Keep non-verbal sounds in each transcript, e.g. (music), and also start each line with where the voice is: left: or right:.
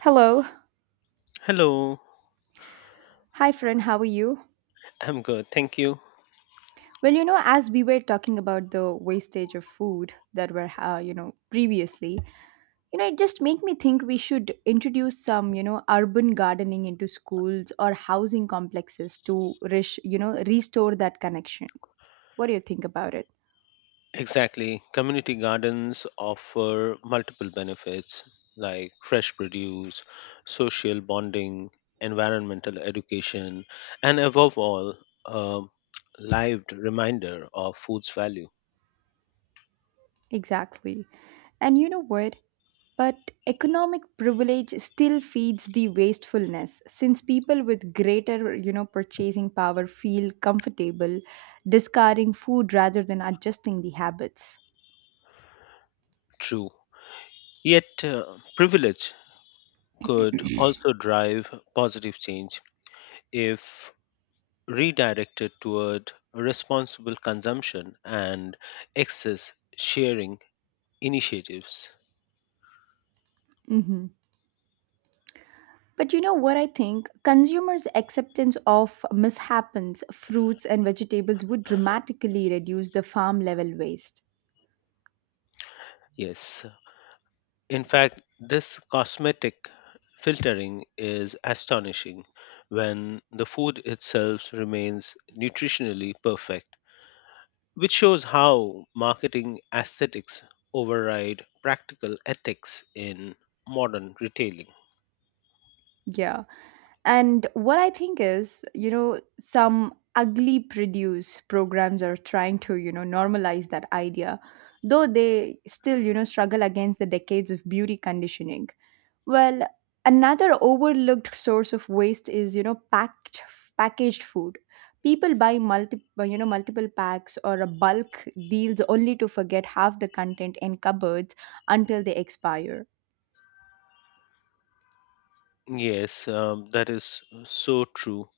right: Hello.
left: Hello,
right: Hi, friend. How are you?
left: I'm good. Thank you.
right: Well, as we were talking about the wastage of food that were, previously, it just make me think we should introduce some, urban gardening into schools or housing complexes to, restore that connection. What do you think about it?
left: Exactly. Community gardens offer multiple benefits like fresh produce, social bonding, environmental education, and above all, a lived reminder of food's value.
right: Exactly. And you know what? But economic privilege still feeds the wastefulness since people with greater, purchasing power feel comfortable discarding food rather than adjusting the habits.
left: True. Yet, privilege could
right: (clears throat)
left: also drive positive change if redirected toward responsible consumption and excess sharing initiatives.
right: Hmm. But you know what I think? Consumers' acceptance of mishaps, fruits and vegetables would dramatically reduce the farm level waste.
left: Yes. In fact, this cosmetic filtering is astonishing when the food itself remains nutritionally perfect, which shows how marketing aesthetics override practical ethics in modern retailing.
right: Yeah. And what I think is, some ugly produce programs are trying to, normalize that idea, though they still, struggle against the decades of beauty conditioning. Well, another overlooked source of waste is, packed packaged food. People buy multiple, multiple packs or a bulk deals only to forget half the content in cupboards until they expire.
left: Yes, that is so true.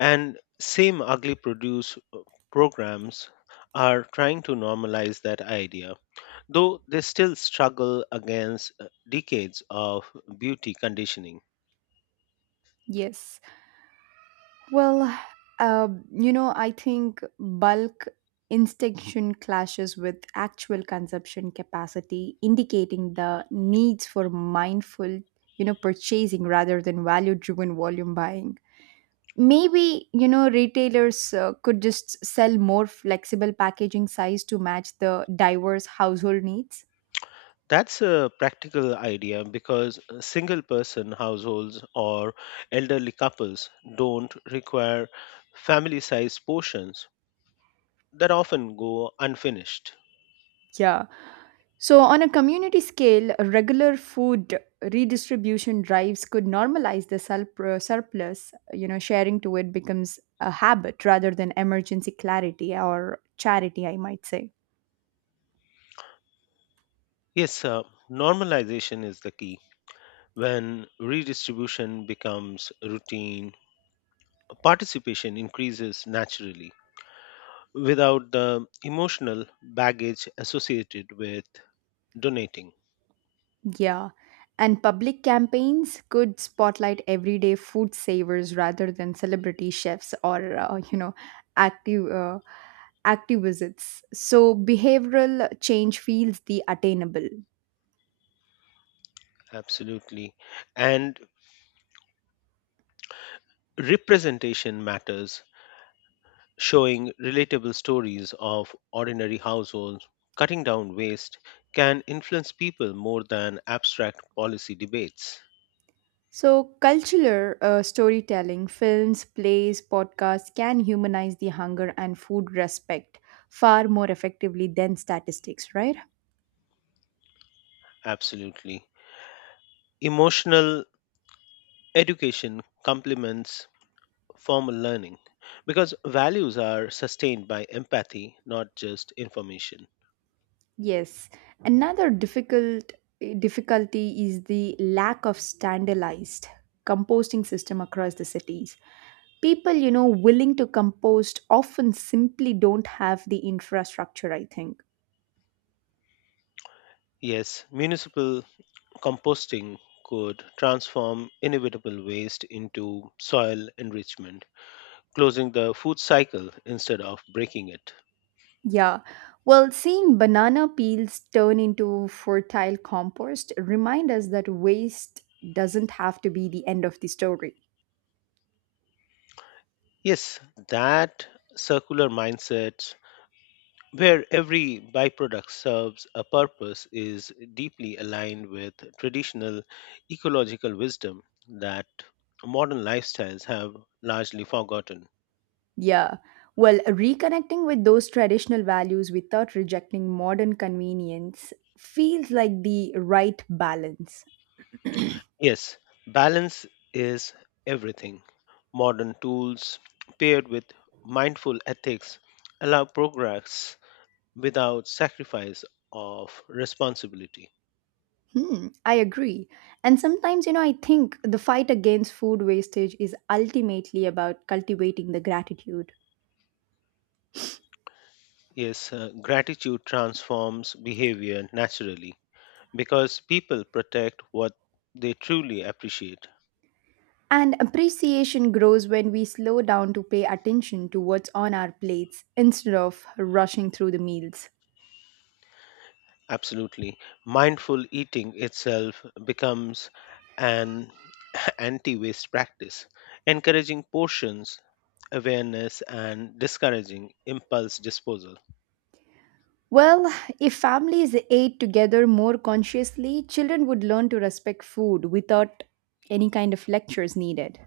left: And same ugly produce programs are trying to normalize that idea though they still struggle against decades of beauty conditioning.
right: Yes. Well, I think bulk instinction clashes with actual consumption capacity, indicating the needs for mindful, purchasing rather than value driven volume buying. Maybe, retailers could just sell more flexible packaging size to match the diverse household needs.
left: That's a practical idea because single person households or elderly couples don't require family sized portions that often go unfinished.
right: Yeah. So, on a community scale, regular food redistribution drives could normalize the surplus. You know, sharing to it becomes a habit rather than emergency clarity or charity, I might say.
left: Yes, normalization is the key. When redistribution becomes routine, participation increases naturally without the emotional baggage associated with donating.
right: Yeah. And public campaigns could spotlight everyday food savers rather than celebrity chefs or, you know, active. Activists so behavioral change feels the attainable.
left: Absolutely, and representation matters, showing relatable stories of ordinary households cutting down waste can influence people more than abstract policy debates.
right: So, cultural storytelling, films, plays, podcasts can humanize the hunger and food respect far more effectively than statistics, right?
left: Absolutely. Emotional education complements formal learning because values are sustained by empathy, not just information.
right: Yes. Another difficulty is the lack of standardized composting system across the cities. People, willing to compost often simply don't have the infrastructure, I think.
left: Yes, municipal composting could transform inevitable waste into soil enrichment, closing the food cycle instead of breaking it.
right: Yeah. Well, seeing banana peels turn into fertile compost remind us that waste doesn't have to be the end of the story.
left: Yes, that circular mindset where every byproduct serves a purpose is deeply aligned with traditional ecological wisdom that modern lifestyles have largely forgotten.
right: Yeah. Well, reconnecting with those traditional values without rejecting modern convenience feels like the right balance. (clears throat)
left: Yes, balance is everything. Modern tools paired with mindful ethics allow progress without sacrifice of responsibility.
right: Hmm, I agree. And sometimes, I think the fight against food wastage is ultimately about cultivating the gratitude.
left: Yes, gratitude transforms behavior naturally because people protect what they truly appreciate.
right: And appreciation grows when we slow down to pay attention to what's on our plates instead of rushing through the meals.
left: Absolutely. Mindful eating itself becomes an (clears throat) (laughs) anti waste practice, encouraging portions awareness and discouraging impulse disposal.
right: Well, if families ate together more consciously, children would learn to respect food without any kind of lectures needed.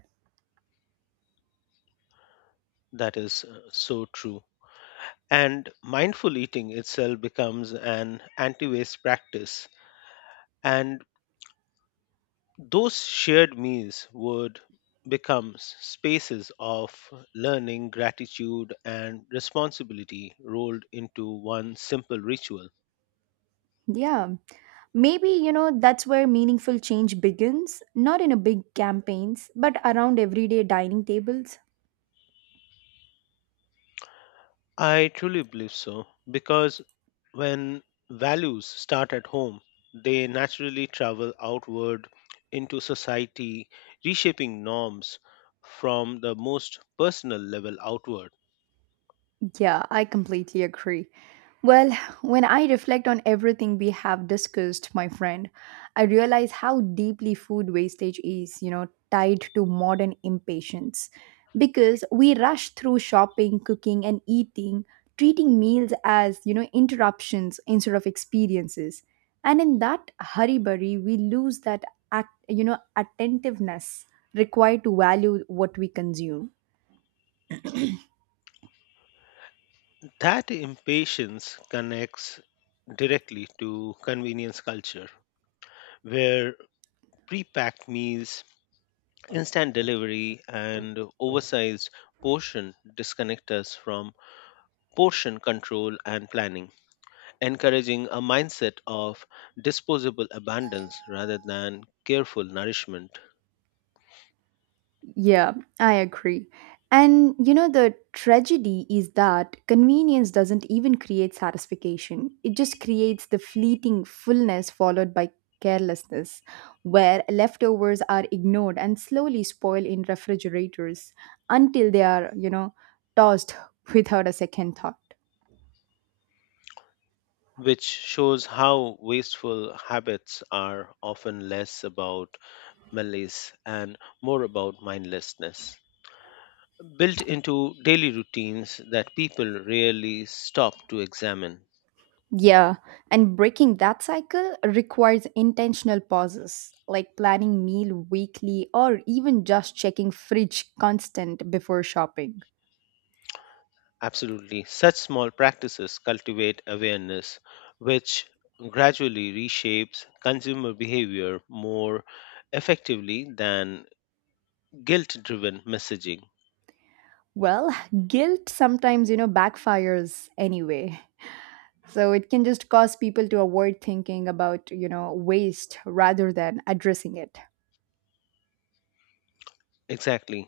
left: That is so true. And mindful eating itself becomes an anti waste practice. And those shared meals would become spaces of learning, gratitude, and responsibility rolled into one simple ritual.
right: Yeah, maybe, that's where meaningful change begins, not in a big campaigns, but around everyday dining tables.
left: I truly believe so because when values start at home, they naturally travel outward into society, reshaping norms from the most personal level outward.
right: Yeah, I completely agree. Well, when I reflect on everything we have discussed, my friend, I realize how deeply food wastage is, tied to modern impatience. Because we rush through shopping, cooking, and eating, treating meals as, interruptions instead of experiences. And in that hurry burry, we lose that, attentiveness required to value what we consume.
left: That impatience connects directly to convenience culture, where pre-packed meals, instant delivery, and oversized portion disconnect us from portion control and planning, encouraging a mindset of disposable abundance rather than careful nourishment,
right: Yeah, I agree. And you know, the tragedy is that convenience doesn't even create satisfaction. It just creates the fleeting fullness followed by carelessness, where leftovers are ignored and slowly spoil in refrigerators until they are, tossed (laughs) without a second thought.
left: which shows how wasteful habits are often less about malice and more about mindlessness, built into daily routines that people rarely stop to examine.
right: Yeah, and breaking that cycle requires intentional pauses, like planning meal weekly or even just checking fridge constant before shopping.
left: Absolutely, such small practices cultivate awareness, which gradually reshapes consumer behavior more effectively than guilt driven messaging.
right: Well, (laughs) guilt sometimes, backfires anyway. So it can just cause people to avoid thinking about, waste rather than addressing it.
left: Exactly.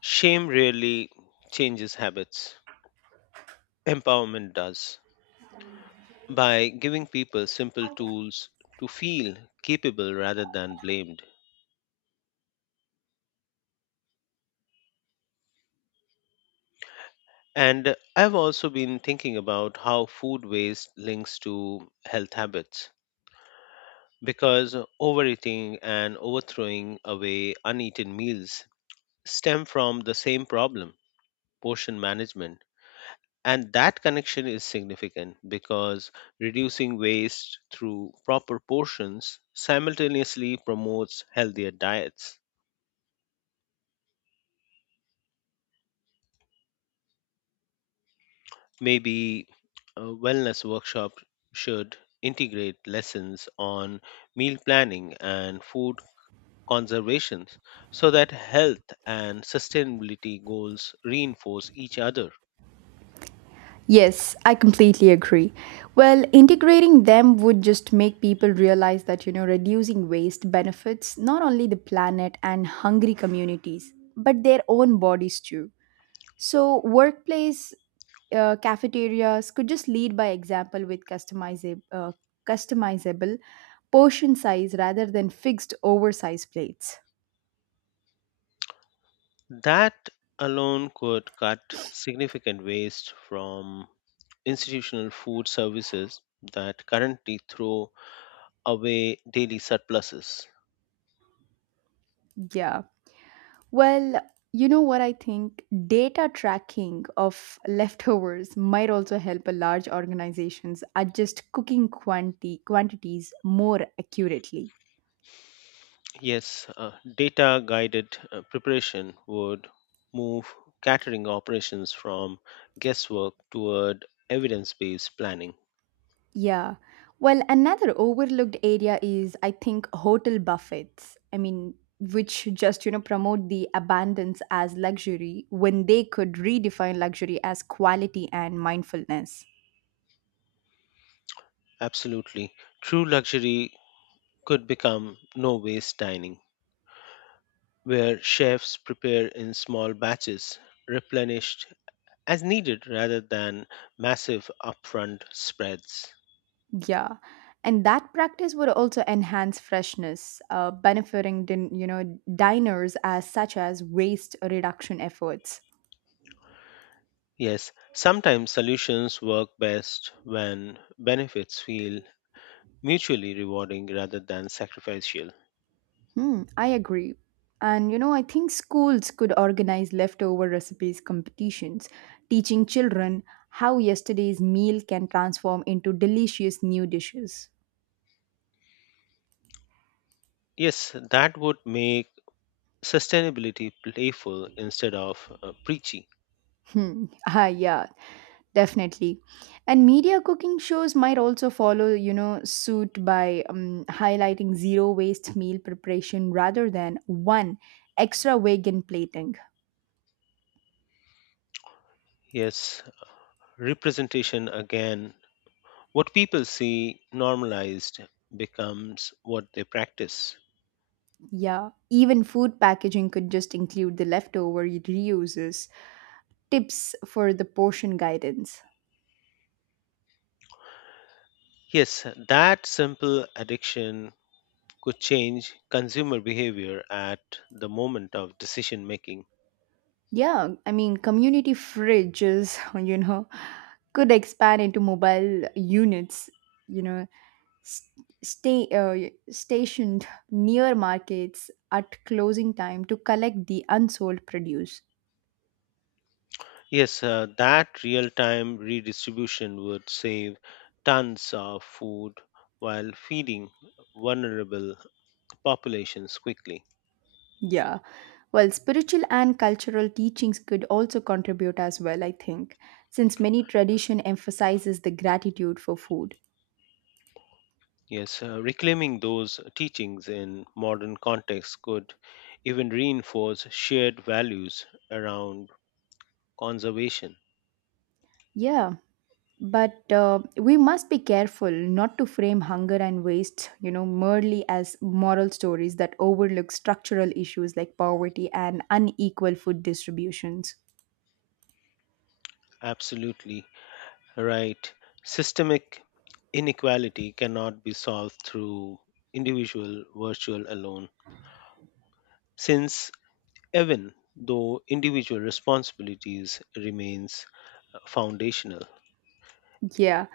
left: Shame rarely changes habits. Empowerment does, by giving people simple tools to feel capable rather than blamed. And I've also been thinking about how food waste links to health habits because overeating and overthrowing away uneaten meals stem from the same problem, portion management. And that connection is significant because reducing waste through proper portions simultaneously promotes healthier diets. Maybe a wellness workshop should integrate lessons on meal planning and food conservation so that health and sustainability goals reinforce each other.
right: Yes, I completely agree. Well, integrating them would just make people realize that, reducing waste benefits not only the planet and hungry communities, but their own bodies too. So, workplace cafeterias could just lead by example with customizable portion size rather than fixed oversized plates.
left: That alone could cut significant waste from institutional food services that currently throw away daily surpluses.
right: Yeah. Well, you know what I think? Data tracking of leftovers might also help a large organizations adjust cooking quantities more accurately.
left: Yes, data guided preparation would move catering operations from guesswork toward evidence based planning.
right: Yeah. Well, another overlooked area is I think hotel buffets. I mean, which just, promote the abundance as luxury when they could redefine luxury as quality and mindfulness.
left: Absolutely. True luxury could become no waste dining, where chefs prepare in small batches, replenished as needed rather than massive upfront spreads.
right: Yeah, and that practice would also enhance freshness, benefiting diners as such as waste reduction efforts.
left: Yes, sometimes solutions work best when benefits feel mutually rewarding rather than sacrificial.
right: Hmm, I agree. And you know, I think schools could organize leftover recipes competitions, teaching children how yesterday's meal can transform into delicious new dishes.
left: Yes, that would make sustainability playful instead of preachy.
right: Hmm. (laughs) Ah, yeah. Definitely. And media cooking shows might also follow, suit by highlighting zero waste meal preparation rather than one extra vegan plating.
left: Yes, representation again. What people see normalized becomes what they practice.
right: Yeah. Even food packaging could just include the leftover reuses, tips for the portion guidance.
left: Yes, that simple addiction could change consumer behavior at the moment of decision making.
right: Yeah. I mean, community fridges, (laughs) you know, could expand into mobile units, you know, s- stay stationed near markets at closing time to collect the unsold produce.
left: Yes, that real time redistribution would save tons of food while feeding vulnerable populations quickly.
right: Yeah, well, spiritual and cultural teachings could also contribute as well, I think, since many tradition emphasizes the gratitude for food.
left: Yes, reclaiming those teachings in modern context could even reinforce shared values around conservation.
right: Yeah, but we must be careful not to frame hunger and waste, merely as moral stories that overlook structural issues like poverty and unequal food distributions.
left: Absolutely. Right. Systemic inequality cannot be solved through individual virtual alone, since even though individual responsibilities remains foundational.
right: Yeah.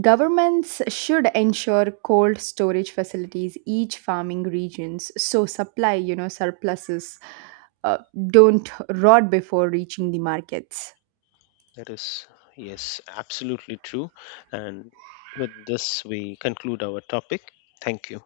right: Governments should ensure cold storage facilities each farming regions so supply, surpluses uh, don't rot before reaching the markets.
left: That is, yes, absolutely true. And with this, we conclude our topic. Thank you.